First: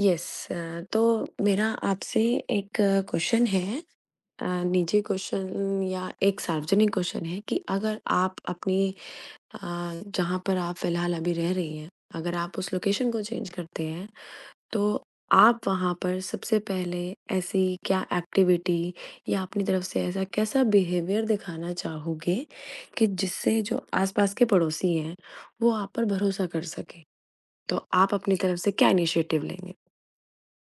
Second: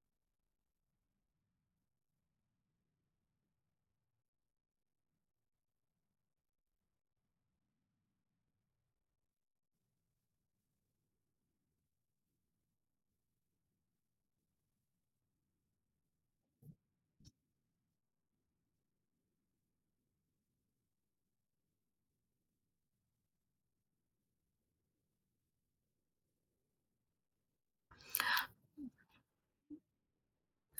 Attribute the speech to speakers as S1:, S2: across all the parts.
S1: Yes अ, तो मेरा आपसे एक क्वेश्चन है, निजी क्वेश्चन या एक सार्वजनिक क्वेश्चन है कि अगर आप अ, जहाँ पर आप फ़िलहाल अभी रह रही हैं, अगर आप उस लोकेशन को चेंज करते हैं, तो आप वहाँ पर सबसे पहले ऐसी क्या एक्टिविटी या अपनी तरफ से ऐसा कैसा बिहेवियर दिखाना चाहोगे कि जिससे जो आस-पास के पड़ोसी हैं, वो आप पर भरोसा कर सकें? तो आप अपनी तरफ से क्या इनिशिएटिव लेंगे?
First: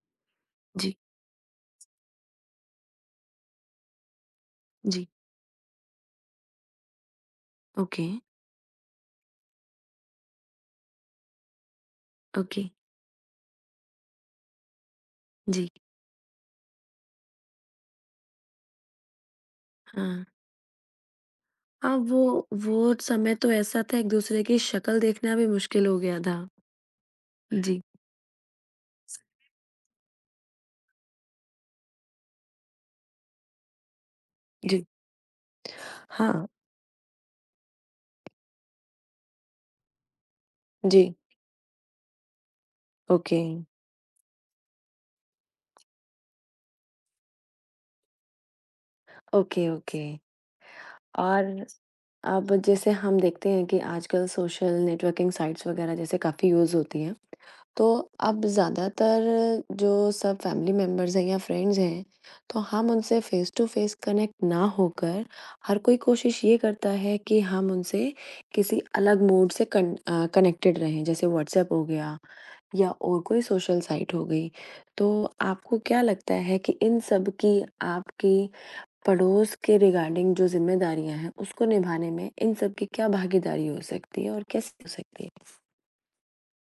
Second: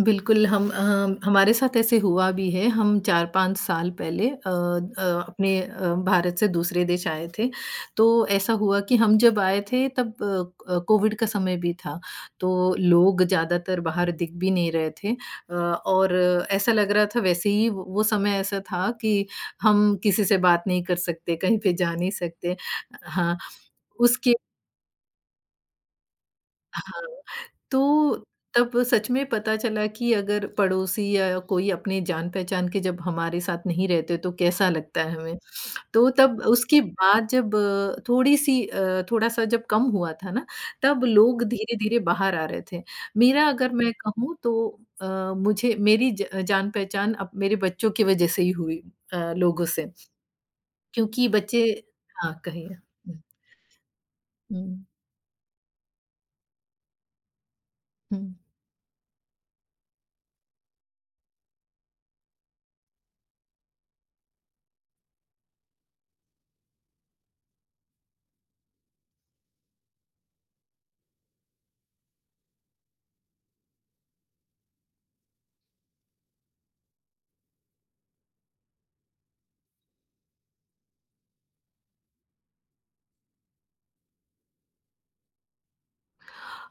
S2: बिल्कुल,
S1: जी,
S2: हमारे साथ ऐसे हुआ भी है। हम 4-5 साल पहले
S1: जी।
S2: भारत से दूसरे देश आए थे। तो
S1: ओके,
S2: ऐसा हुआ कि हम जब आए थे तब कोविड का समय भी था। तो
S1: ओके,
S2: लोग ज़्यादातर बाहर दिख भी नहीं रहे थे,
S1: जी,
S2: और ऐसा लग रहा था वैसे ही वो समय ऐसा था कि हम
S1: हाँ।
S2: किसी से बात नहीं कर सकते, कहीं पे जा
S1: हाँ,
S2: नहीं
S1: वो
S2: सकते।
S1: वो समय
S2: हाँ,
S1: तो ऐसा था,
S2: उसके
S1: एक-दूसरे की शक्ल देखना भी मुश्किल हो गया था।
S2: हाँ।
S1: जी,
S2: तो तब सच में पता चला कि अगर पड़ोसी या कोई अपने जान-पहचान के जब हमारे साथ नहीं रहते तो कैसा
S1: जी।
S2: लगता है हमें। तो तब
S1: हाँ,
S2: उसके बाद जब थोड़ा-सा जब कम हुआ था ना,
S1: जी,
S2: तब लोग धीरे-धीरे बाहर आ रहे थे।
S1: ओके,
S2: मेरा अगर मैं कहूँ तो, अ, मुझे मेरी ज जान-पहचान अब मेरे बच्चों की वजह से ही हुई, लोगों
S1: ओके,
S2: से,
S1: ओके।
S2: क्योंकि बच्चे।
S1: और
S2: हाँ,
S1: अब
S2: कहिए।
S1: जैसे
S2: हुँ,
S1: हम देखते हैं कि आजकल
S2: हुँ,
S1: सोशल नेटवर्किंग साइट्स वगैरह जैसे काफ़ी यूज़ होती हैं। तो
S2: हुँ।
S1: अब ज़्यादातर जो सब फैमिली मेंबर्स हैं या फ्रेंड्स हैं, तो हम उनसे फ़ेस टू फ़ेस कनेक्ट ना होकर हर कोई कोशिश ये करता है कि हम उनसे किसी अलग मोड से कनेक्टेड रहें, जैसे व्हाट्सऐप हो गया या और कोई सोशल साइट हो गई। तो आपको क्या लगता है कि इन सब की आपकी पड़ोस के रिगार्डिंग जो ज़िम्मेदारियाँ हैं, उसको निभाने में इन सब की क्या भागीदारी हो सकती है और कैसे हो सकती है?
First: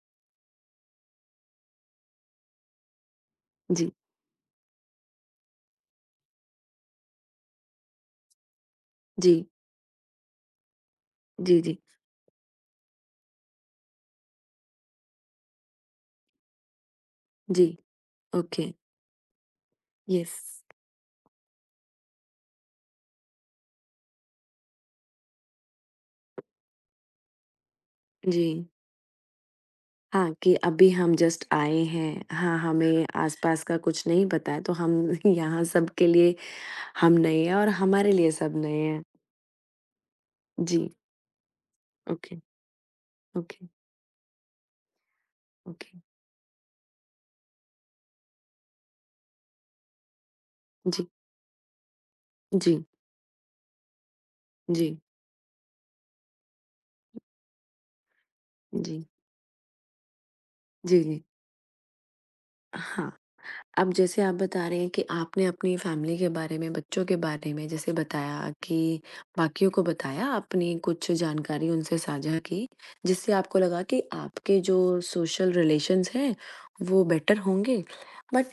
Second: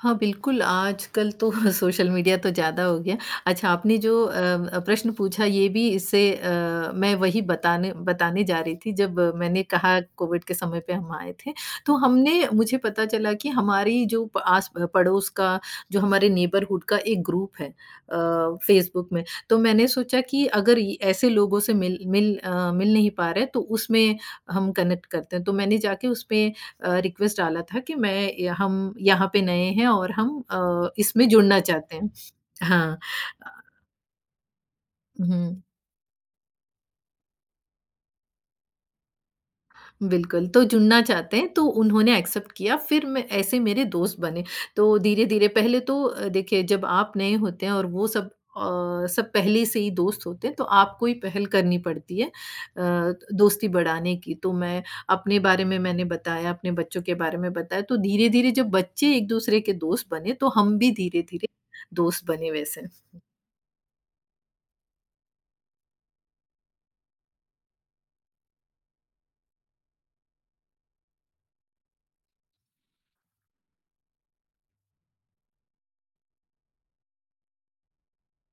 S2: हाँ, बिल्कुल, आजकल तो सोशल मीडिया तो ज़्यादा हो गया। अच्छा,
S1: जी,
S2: आपने जो प्रश्न पूछा ये भी इससे, मैं वही बताने बताने जा रही थी। जब
S1: जी,
S2: मैंने कहा कोविड के समय पे हम आए थे,
S1: जी, जी,
S2: तो हमने मुझे पता चला कि हमारी जो प आस पड़ोस का जो हमारे नेबरहुड का एक ग्रुप
S1: जी।
S2: है
S1: ओके,
S2: फ़ेसबुक में, तो मैंने सोचा
S1: यस,
S2: कि अगर ये ऐसे लोगों से मिल मिल अ, मिल नहीं पा रहे, तो उसमें हम कनेक्ट करते हैं। तो मैंने जाके उसपे रिक्वेस्ट डाला था कि मैं
S1: जी,
S2: य हम यहाँ पे नए हैं और
S1: हाँ,
S2: हम
S1: कि अभी हम
S2: इसमें
S1: जस्ट
S2: जुड़ना
S1: आए
S2: चाहते हैं।
S1: हैं, हाँ,
S2: हाँ।
S1: हमें
S2: अ,
S1: आसपास का कुछ नहीं पता है, तो हम
S2: हुँ।
S1: यहाँ सबके लिए हम नए हैं और हमारे लिए सब नए हैं।
S2: बिल्कुल, तो
S1: जी,
S2: जुड़ना चाहते हैं तो उन्होंने
S1: ओके,
S2: एक्सेप्ट किया, फिर मैं ऐसे
S1: ओके,
S2: मेरे दोस्त बने। तो धीरे-धीरे पहले
S1: ओके,
S2: तो, देखिए जब आप नए होते हैं और अ, सब पहले से ही दोस्त होते हैं, तो
S1: जी,
S2: आपको ही पहल करनी पड़ती है
S1: जी,
S2: दोस्ती बढ़ाने की। तो मैं
S1: जी,
S2: अपने बारे में मैंने बताया, अपने बच्चों के बारे में बताया, तो धीरे-धीरे जब
S1: जी,
S2: बच्चे एक-दूसरे के दोस्त बने, तो हम भी
S1: जी, जी,
S2: धीरे-धीरे दोस्त बने वैसे।
S1: हाँ। अब जैसे आप बता रहे हैं कि आपने अपनी फैमिली के बारे में, बच्चों के बारे में जैसे बताया, कि बाकियों को बताया, आपने कुछ जानकारी उनसे साझा की, जिससे आपको लगा कि आपके जो सोशल रिलेशंस हैं, वो बेटर होंगे। बट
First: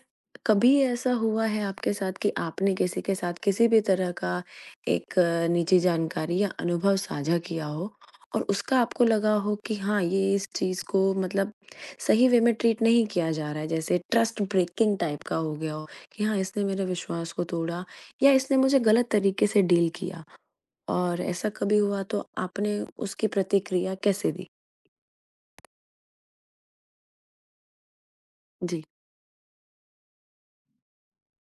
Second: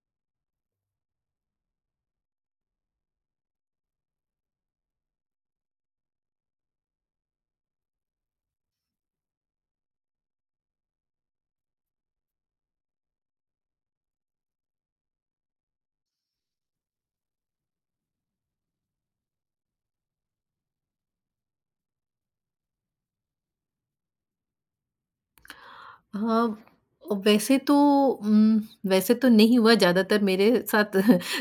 S1: कभी ऐसा हुआ है आपके साथ कि आपने किसी के साथ किसी भी तरह का एक निजी जानकारी या अनुभव साझा किया हो और उसका आपको लगा हो कि हाँ, ये इस चीज़ को मतलब सही वे में ट्रीट नहीं किया जा रहा है, जैसे ट्रस्ट ब्रेकिंग टाइप का हो गया हो कि हाँ, इसने मेरे विश्वास को तोड़ा या इसने मुझे गलत तरीके से डील किया, और ऐसा कभी हुआ तो आपने उसकी प्रतिक्रिया कैसे दी?
S2: हाँ। वैसे तो उम,
S1: जी,
S2: वैसे तो नहीं हुआ ज़्यादातर मेरे साथ।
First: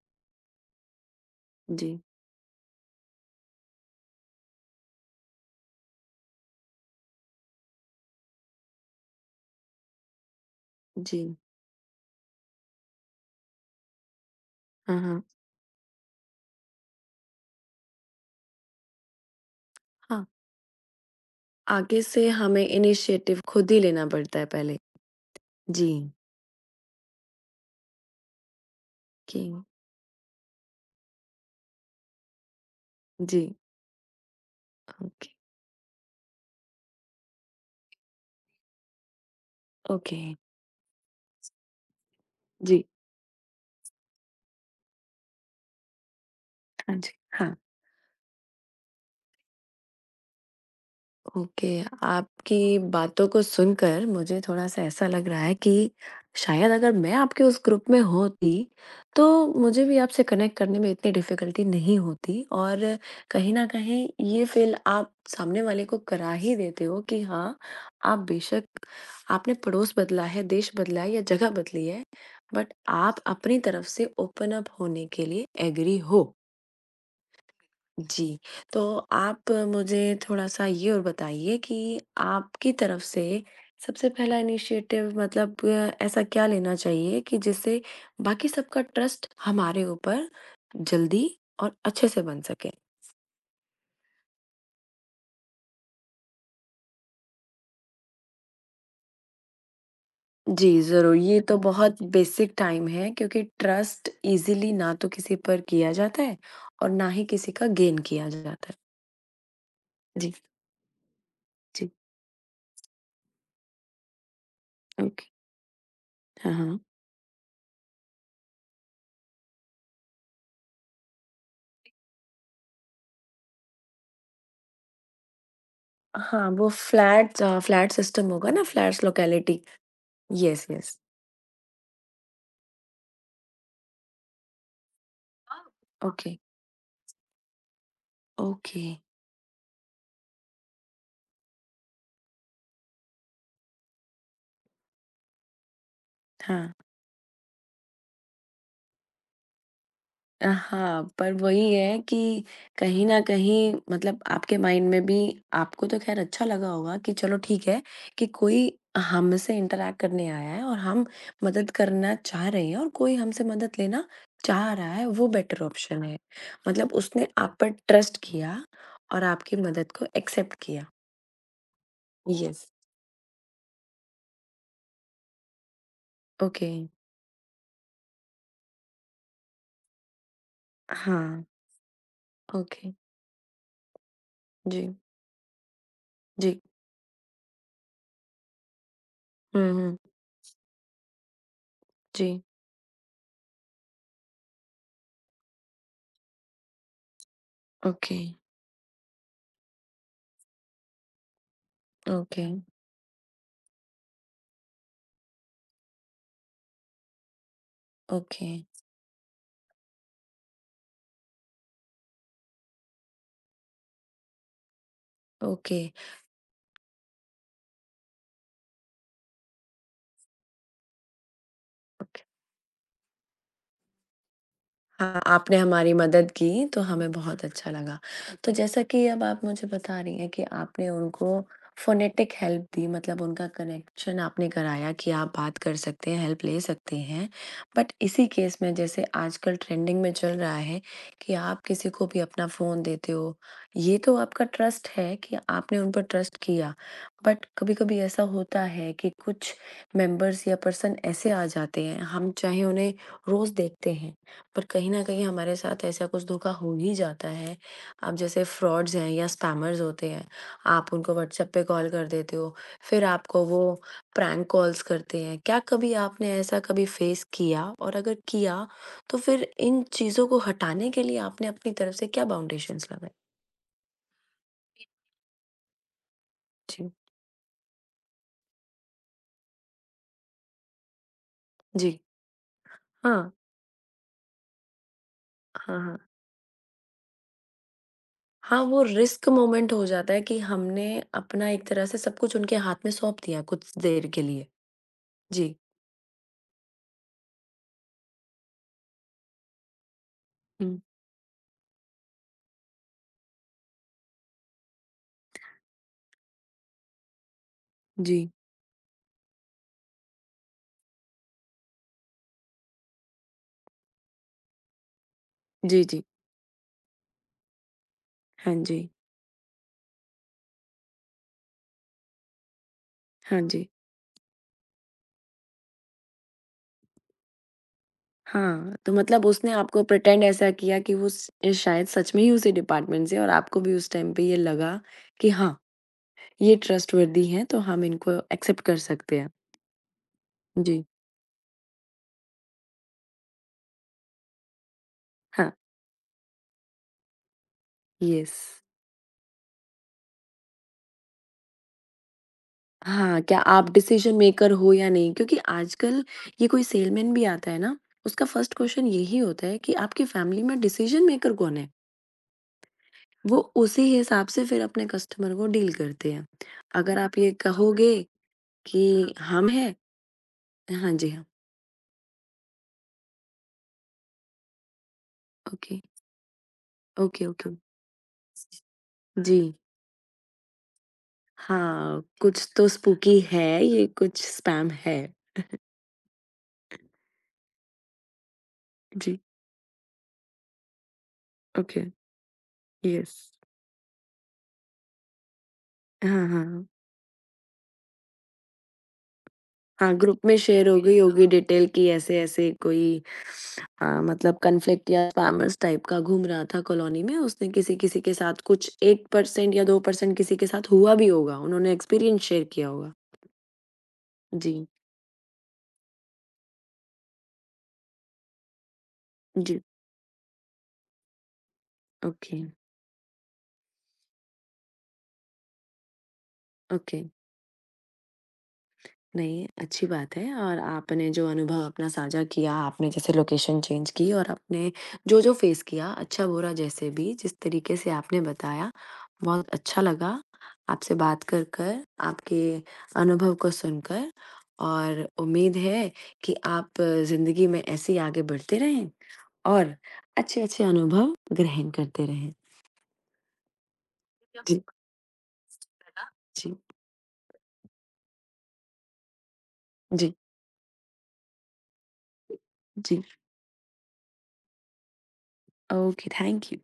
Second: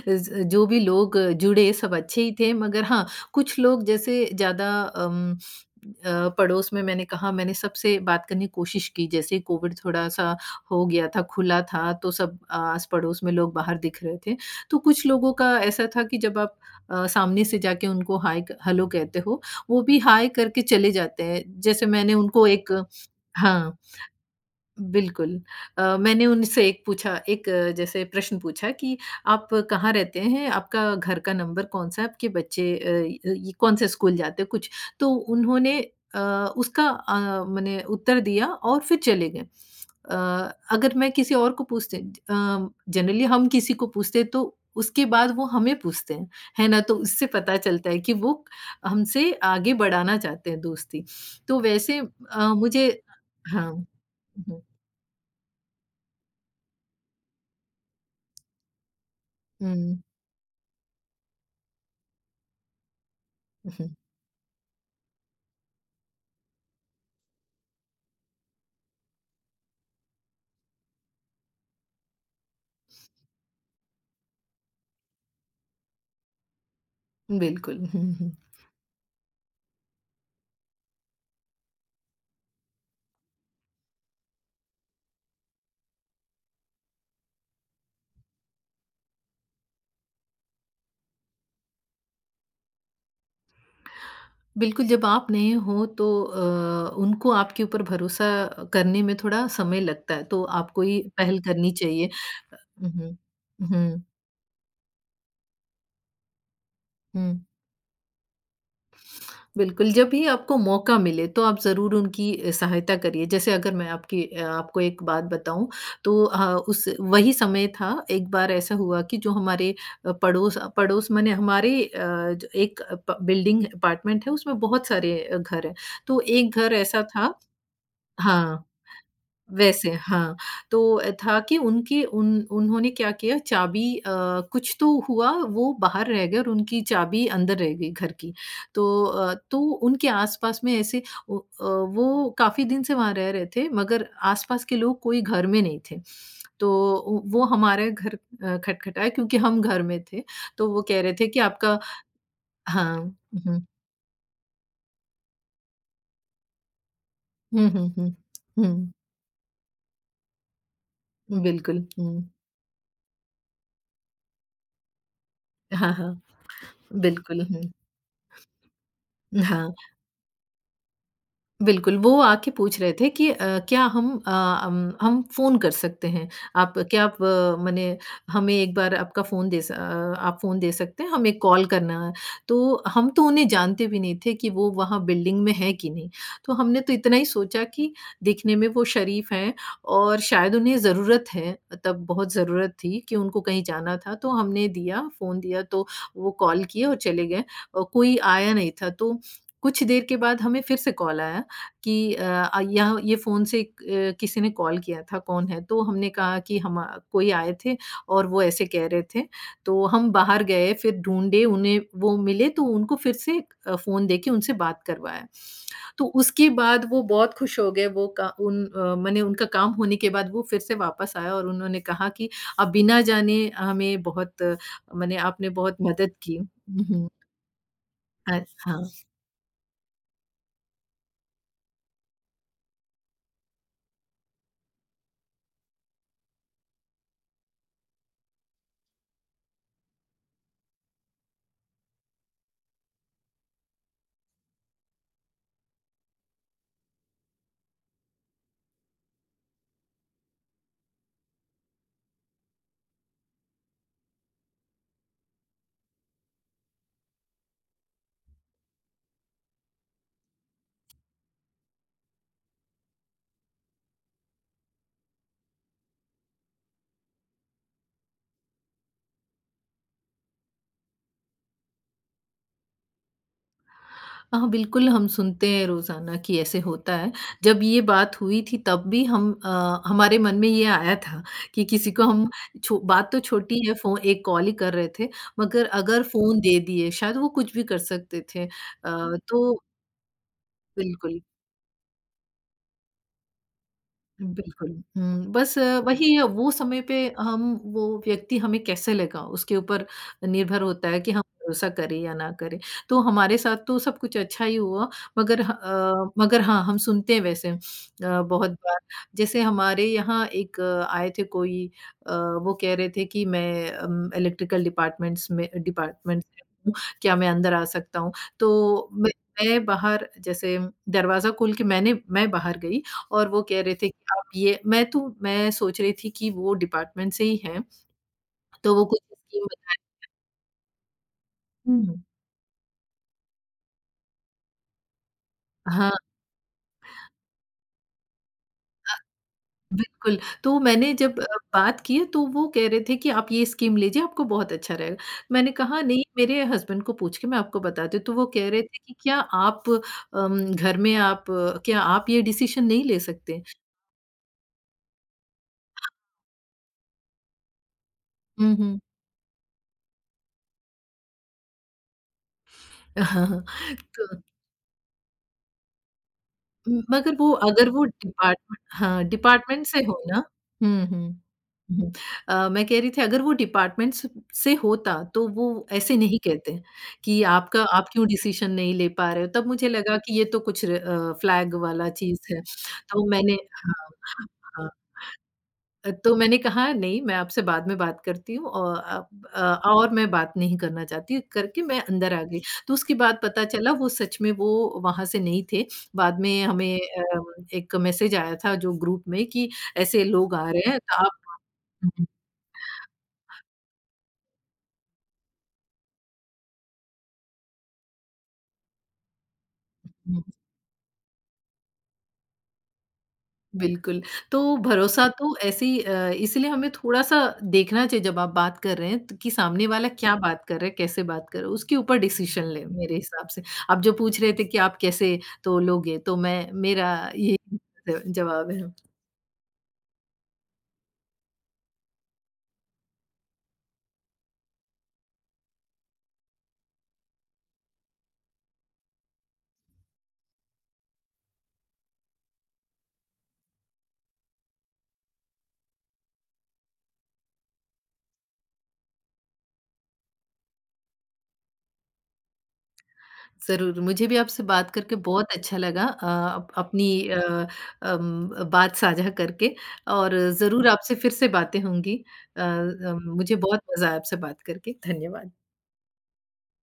S2: ज जो भी लोग जुड़े
S1: जी,
S2: सब अच्छे ही थे, मगर हाँ, कुछ लोग जैसे पड़ोस में, मैंने सबसे बात करने की कोशिश की। जैसे कोविड थोड़ा-सा हो गया था,
S1: जी।
S2: खुला था, तो सब आस-पड़ोस में लोग बाहर दिख रहे थे। तो
S1: हाँ,
S2: कुछ
S1: हाँ।
S2: लोगों का ऐसा था कि जब आप सामने से जाके उनको हाय क हेलो कहते हो, वो भी
S1: हाँ,
S2: हाय करके चले जाते हैं। जैसे
S1: आगे
S2: मैंने
S1: से
S2: उनको
S1: हमें
S2: एक
S1: इनिशिएटिव खुद
S2: हाँ।
S1: ही लेना पड़ता है पहले।
S2: बिल्कुल।
S1: जी,
S2: मैंने उनसे एक पूछा एक अ, जैसे प्रश्न पूछा कि
S1: कि
S2: आप कहाँ रहते हैं? आपका घर का नंबर कौन-सा है? आपके बच्चे
S1: जी,
S2: ये कौन-से स्कूल जाते हैं? कुछ तो
S1: ओके,
S2: उन्होंने, अ, उसका अ, मने उत्तर दिया और फिर चले गए। Uh,
S1: okay.
S2: अगर मैं किसी और को पूछते अ,
S1: जी,
S2: जनरली हम किसी को पूछते हैं तो उसके बाद वो हमें पूछते हैं, है ना? तो
S1: हाँ जी,
S2: उससे
S1: हाँ।
S2: पता चलता है कि वो हमसे आगे बढ़ाना चाहते हैं दोस्ती। तो
S1: ओके,
S2: वैसे,
S1: आपकी
S2: मुझे।
S1: बातों को
S2: हाँ।
S1: सुनकर मुझे
S2: हम्म।
S1: थोड़ा-सा ऐसा लग रहा है कि शायद अगर मैं आपके उस ग्रुप में होती, तो
S2: हुँ।
S1: मुझे भी आपसे कनेक्ट करने में इतनी डिफ़िकल्टी नहीं होती, और कहीं न कहीं ये फ़ील आप सामने वाले को करा ही देते हो कि हाँ, आप बेशक आपने पड़ोस बदला है, देश बदला है या जगह बदली है, बट आप अपनी तरफ से ओपन अप होने के लिए एग्री हो।
S2: बिल्कुल। हुँ, हुँ।
S1: जी, तो आप मुझे थोड़ा-सा ये और बताइए कि आपकी तरफ से सबसे पहला इनिशिएटिव मतलब ऐसा क्या लेना चाहिए कि जिससे बाकी सबका ट्रस्ट हमारे ऊपर जल्दी और अच्छे से बन सके?
S2: बिल्कुल, जब आप नहीं हो तो उनको आपके ऊपर भरोसा करने में थोड़ा समय लगता है, तो
S1: जी,
S2: आपको ही
S1: ज़रूर, ये
S2: पहल
S1: तो
S2: करनी
S1: बहुत
S2: चाहिए।
S1: बेसिक टाइम
S2: हुँ,
S1: है
S2: हुँ।
S1: क्योंकि
S2: हुँ,
S1: ट्रस्ट ईज़िली ना तो किसी पर किया जाता है और ना ही
S2: हुँ।
S1: किसी का गेन किया जाता है।
S2: बिल्कुल, जब भी
S1: जी,
S2: आपको मौका मिले तो आप
S1: जी,
S2: ज़रूर उनकी सहायता करिए। जैसे अगर मैं आपको एक
S1: ओके,
S2: बात बताऊँ तो, अ,
S1: हाँ, हाँ।
S2: उस वही समय था। एक बार ऐसा हुआ कि जो हमारे पड़ोस, पड़ोस माने हमारे, अ, ज एक अ, प बिल्डिंग अपार्टमेंट है, उसमें बहुत सारे घर हैं। तो
S1: हाँ,
S2: एक
S1: वो
S2: घर ऐसा था।
S1: फ्लैट्स फ्लैट सिस्टम होगा ना,
S2: हाँ।
S1: Flats locality.
S2: वैसे हाँ,
S1: यस,
S2: तो
S1: यस।
S2: था कि उनके उन उन्होंने क्या किया, कुछ तो हुआ,
S1: हाँ।
S2: वो बाहर रह
S1: ओके,
S2: गए और उनकी चाबी अंदर रह गई घर की।
S1: ओके,
S2: तो, अ, तो उनके आस-पास में वो काफ़ी दिन से वहाँ रह रहे थे, मगर आस-पास के लोग कोई घर में नहीं थे। तो
S1: हाँ।
S2: उ वो हमारे घर खटखटाए क्योंकि हम घर में थे। तो वो कह
S1: हाँ,
S2: रहे थे
S1: पर
S2: कि
S1: वही
S2: आपका।
S1: है कि कहीं
S2: हाँ,
S1: न
S2: हुँ।
S1: कहीं मतलब आपके माइंड में भी आपको तो ख़ैर अच्छा लगा होगा कि चलो ठीक
S2: हुँ,
S1: है,
S2: हुँ, हुँ।
S1: कि कोई हमसे इंटरैक्ट करने आया है और हम
S2: हुँ,
S1: मदद
S2: बिल्कुल,
S1: करना
S2: हुँ।
S1: चाह रहे हैं और कोई हमसे मदद लेना चाह रहा है, वो बेटर
S2: हाँ,
S1: ऑप्शन
S2: हाँ,
S1: है। मतलब उसने
S2: बिल्कुल,
S1: आप
S2: हुँ।
S1: पर ट्रस्ट किया और आपकी
S2: हाँ।
S1: मदद को एक्सेप्ट किया।
S2: बिल्कुल, वो आके
S1: यस,
S2: पूछ रहे थे कि, क्या हम फ़ोन कर सकते हैं?
S1: ओके,
S2: आप क्या आप मने हमें एक बार आपका फ़ोन दे स अ, आप फ़ोन दे सकते हैं? हमें
S1: हाँ,
S2: कॉल करना है। तो
S1: ओके।
S2: हम तो उन्हें जानते भी नहीं थे कि वो
S1: जी,
S2: वहाँ बिल्डिंग में है कि नहीं। तो
S1: जी।
S2: हमने तो इतना ही सोचा कि दिखने में वो शरीफ़ हैं
S1: हुँ, हुँ।
S2: और शायद उन्हें ज़रूरत है। तब बहुत
S1: जी,
S2: ज़रूरत थी कि उनको कहीं जाना था, तो हमने दिया, फ़ोन दिया, तो वो कॉल किए और चले गए और कोई
S1: ओके।
S2: आया नहीं था। तो कुछ देर के बाद हमें फिर से कॉल आया कि
S1: ओके,
S2: यह ये फ़ोन से किसी ने कॉल किया था, कौन है? तो हमने कहा कि हम कोई आए थे और वो
S1: ओके,
S2: ऐसे कह रहे थे। तो हम बाहर गए, फिर ढूँढे, उन्हें वो मिले, तो उनको फिर से फ़ोन देके उनसे बात करवाया।
S1: ओके।
S2: तो उसके बाद वो बहुत खुश हो गए। वो का उन अ, माने उनका काम होने के बाद वो फिर से वापस आया और उन्होंने कहा कि आप बिना जाने हमें बहुत, माने
S1: हाँ,
S2: आपने
S1: आपने
S2: बहुत
S1: हमारी
S2: मदद
S1: मदद
S2: की।
S1: की तो
S2: हुँ, हुँ।
S1: हमें बहुत अच्छा लगा।
S2: अ,
S1: तो जैसा
S2: हाँ।
S1: कि अब आप मुझे बता रही हैं कि आपने उनको फ़ोनेटिक हेल्प दी, मतलब उनका कनेक्शन आपने कराया कि आप बात कर सकते हैं, हेल्प ले सकते हैं। बट इसी केस में जैसे आजकल ट्रेंडिंग में चल रहा है कि आप किसी को भी अपना फ़ोन देते हो, ये तो आपका ट्रस्ट है कि आपने उन पर ट्रस्ट किया। बट कभी-कभी ऐसा होता है कि कुछ मेंबर्स या पर्सन ऐसे आ जाते हैं, हम चाहे उन्हें रोज़ देखते हैं, पर कहीं न कहीं हमारे साथ ऐसा कुछ धोखा हो ही जाता है। अब जैसे फ्रॉड्स हैं या स्पैमर्स होते हैं, आप उनको व्हाट्सएप पे कॉल कर देते हो, फिर आपको वो प्रैंक कॉल्स करते हैं। क्या कभी आपने ऐसा कभी फेस किया, और अगर किया, तो फिर इन चीज़ों को हटाने के लिए आपने अपनी तरफ से क्या बाउंडेशंस लगाए?
S2: हाँ, बिल्कुल, हम सुनते हैं रोज़ाना कि ऐसे
S1: जी,
S2: होता है। जब ये बात हुई थी तब भी हमारे मन में ये आया था कि किसी
S1: जी।
S2: को हम, छो बात तो
S1: हाँ,
S2: छोटी है, फ़ो एक कॉल ही कर रहे थे, मगर
S1: हाँ,
S2: अगर
S1: हाँ।
S2: फ़ोन दे दिए, शायद वो कुछ भी कर सकते थे।
S1: हाँ, वो रिस्क
S2: तो
S1: मोमेंट हो जाता है कि हमने
S2: बिल्कुल।
S1: अपना एक तरह से सब कुछ उनके हाथ में सौंप दिया कुछ देर के लिए।
S2: बिल्कुल, हुँ।
S1: जी।
S2: बस वही है, वो समय पे हम वो व्यक्ति हमें कैसे लगा उसके ऊपर निर्भर
S1: हुँ,
S2: होता है कि हम भरोसा करें या ना करें। तो हमारे साथ तो सब कुछ अच्छा ही हुआ, मगर हाँ, हम सुनते हैं वैसे,
S1: जी।
S2: बहुत बार, जैसे हमारे यहाँ एक आए थे कोई, वो कह रहे थे कि मैं इलेक्ट्रिकल
S1: जी, जी।
S2: डिपार्टमेंट से हूँ, क्या मैं अंदर आ सकता हूँ?
S1: हाँ जी,
S2: तो मैं बाहर, जैसे दरवाज़ा खोल के मैं बाहर गई और
S1: हाँ
S2: वो कह
S1: जी।
S2: रहे थे कि, आप ये मैं सोच रही थी कि वो डिपार्टमेंट से ही हैं,
S1: हाँ,
S2: तो वो
S1: तो
S2: कुछ
S1: मतलब
S2: स्कीम
S1: उसने
S2: बताए।
S1: आपको प्रिटेंड ऐसा किया कि वो स ये शायद
S2: हुँ।
S1: सच में ही उसी डिपार्टमेंट से है और आपको भी उस टाइम पे ये लगा कि हाँ,
S2: हाँ,
S1: ये ट्रस्टवर्दी हैं तो हम इनको एक्सेप्ट कर सकते हैं।
S2: बिल्कुल, तो
S1: जी,
S2: मैंने जब बात की तो वो कह रहे थे कि आप ये स्कीम लीजिए, आपको बहुत अच्छा रहेगा।
S1: हाँ,
S2: मैंने कहा नहीं, मेरे हस्बैंड को पूछ के मैं आपको बताती हूँ। तो वो
S1: येस।
S2: कह रहे थे कि क्या आप अम, घर में आप क्या आप ये डिसीज़न नहीं ले
S1: हाँ, क्या
S2: सकते?
S1: आप डिसीजन मेकर हो या नहीं? क्योंकि आजकल ये कोई सेलमैन भी आता है ना, उसका फर्स्ट
S2: हुँ, हुँ।
S1: क्वेश्चन यही होता है कि आपकी फैमिली में डिसीजन मेकर कौन है? वो उसी
S2: तो,
S1: हिसाब से फिर अपने कस्टमर को डील करते हैं। अगर
S2: मगर
S1: आप ये
S2: वो अगर वो
S1: कहोगे
S2: डिपार्टमेंट,
S1: कि
S2: हाँ,
S1: हम
S2: डिपार्टमेंट
S1: हैं,
S2: से हो ना। हुँ,
S1: हाँ जी,
S2: हुँ।
S1: हाँ।
S2: हुँ। मैं कह रही थी अगर वो डिपार्टमेंट स से होता तो वो
S1: ओके,
S2: ऐसे नहीं कहते कि,
S1: ओके, ओके।
S2: आपका आप क्यों डिसीज़न नहीं ले पा रहे हो? तब
S1: जी,
S2: मुझे लगा कि ये तो कुछ फ्लैग वाला
S1: हाँ,
S2: चीज़ है।
S1: कुछ तो
S2: तो
S1: स्पूकी
S2: मैंने।
S1: है,
S2: हाँ,
S1: ये कुछ
S2: हाँ।
S1: स्पैम है।
S2: तो मैंने कहा नहीं, मैं आपसे बाद में बात करती हूँ और
S1: जी,
S2: अब, मैं बात नहीं करना चाहती, करके मैं
S1: ओके,
S2: अंदर आ गई। तो उसके
S1: यस।
S2: बाद पता चला वो सच में वो वहाँ से नहीं थे। बाद
S1: हाँ,
S2: में
S1: हाँ।
S2: हमें एक मैसेज आया था जो ग्रुप में कि
S1: हाँ,
S2: ऐसे
S1: ग्रुप
S2: लोग
S1: में
S2: आ
S1: शेयर
S2: रहे हैं,
S1: हो
S2: तो
S1: गई
S2: आप।
S1: होगी डिटेल कि
S2: हुँ,
S1: ऐसे-ऐसे कोई मतलब कॉन्फ्लिक्ट या स्पैमर्स टाइप का घूम रहा था कॉलोनी में, उसने किसी-किसी के साथ कुछ 1% या 2%
S2: हुँ।
S1: किसी के साथ हुआ भी होगा, उन्होंने एक्सपीरियंस शेयर किया होगा।
S2: बिल्कुल, तो
S1: जी,
S2: भरोसा तो ऐसे ही, इसलिए हमें थोड़ा-सा देखना चाहिए जब आप बात कर रहे हैं, तो कि
S1: जी।
S2: सामने वाला क्या बात कर रहा है, कैसे बात कर रहा है, उसके ऊपर
S1: ओके,
S2: डिसीज़न लें मेरे हिसाब से। आप जो पूछ रहे थे कि आप कैसे तोलोगे, तो मैं मेरा
S1: ओके।
S2: ये जवाब है।
S1: नहीं, अच्छी बात है, और आपने जो अनुभव अपना साझा किया, आपने जैसे लोकेशन चेंज की और आपने जो-जो फेस किया, अच्छा-बुरा जैसे भी, जिस तरीके से आपने बताया, बहुत अच्छा लगा आपसे बात कर कर, आपके अनुभव को सुनकर, और उम्मीद है कि आप ज़िंदगी में ऐसे ही आगे बढ़ते रहें और अच्छे-अच्छे अनुभव ग्रहण करते रहें।
S2: ज़रूर, मुझे भी आपसे
S1: जी।
S2: बात करके बहुत अच्छा लगा, अ, अप
S1: जी,
S2: अपनी बात साझा करके,
S1: जी,
S2: और ज़रूर आपसे फिर से बातें होंगी।
S1: जी।
S2: मुझे बहुत मज़ा आया आपसे बात करके, धन्यवाद।
S1: Okay, thank you.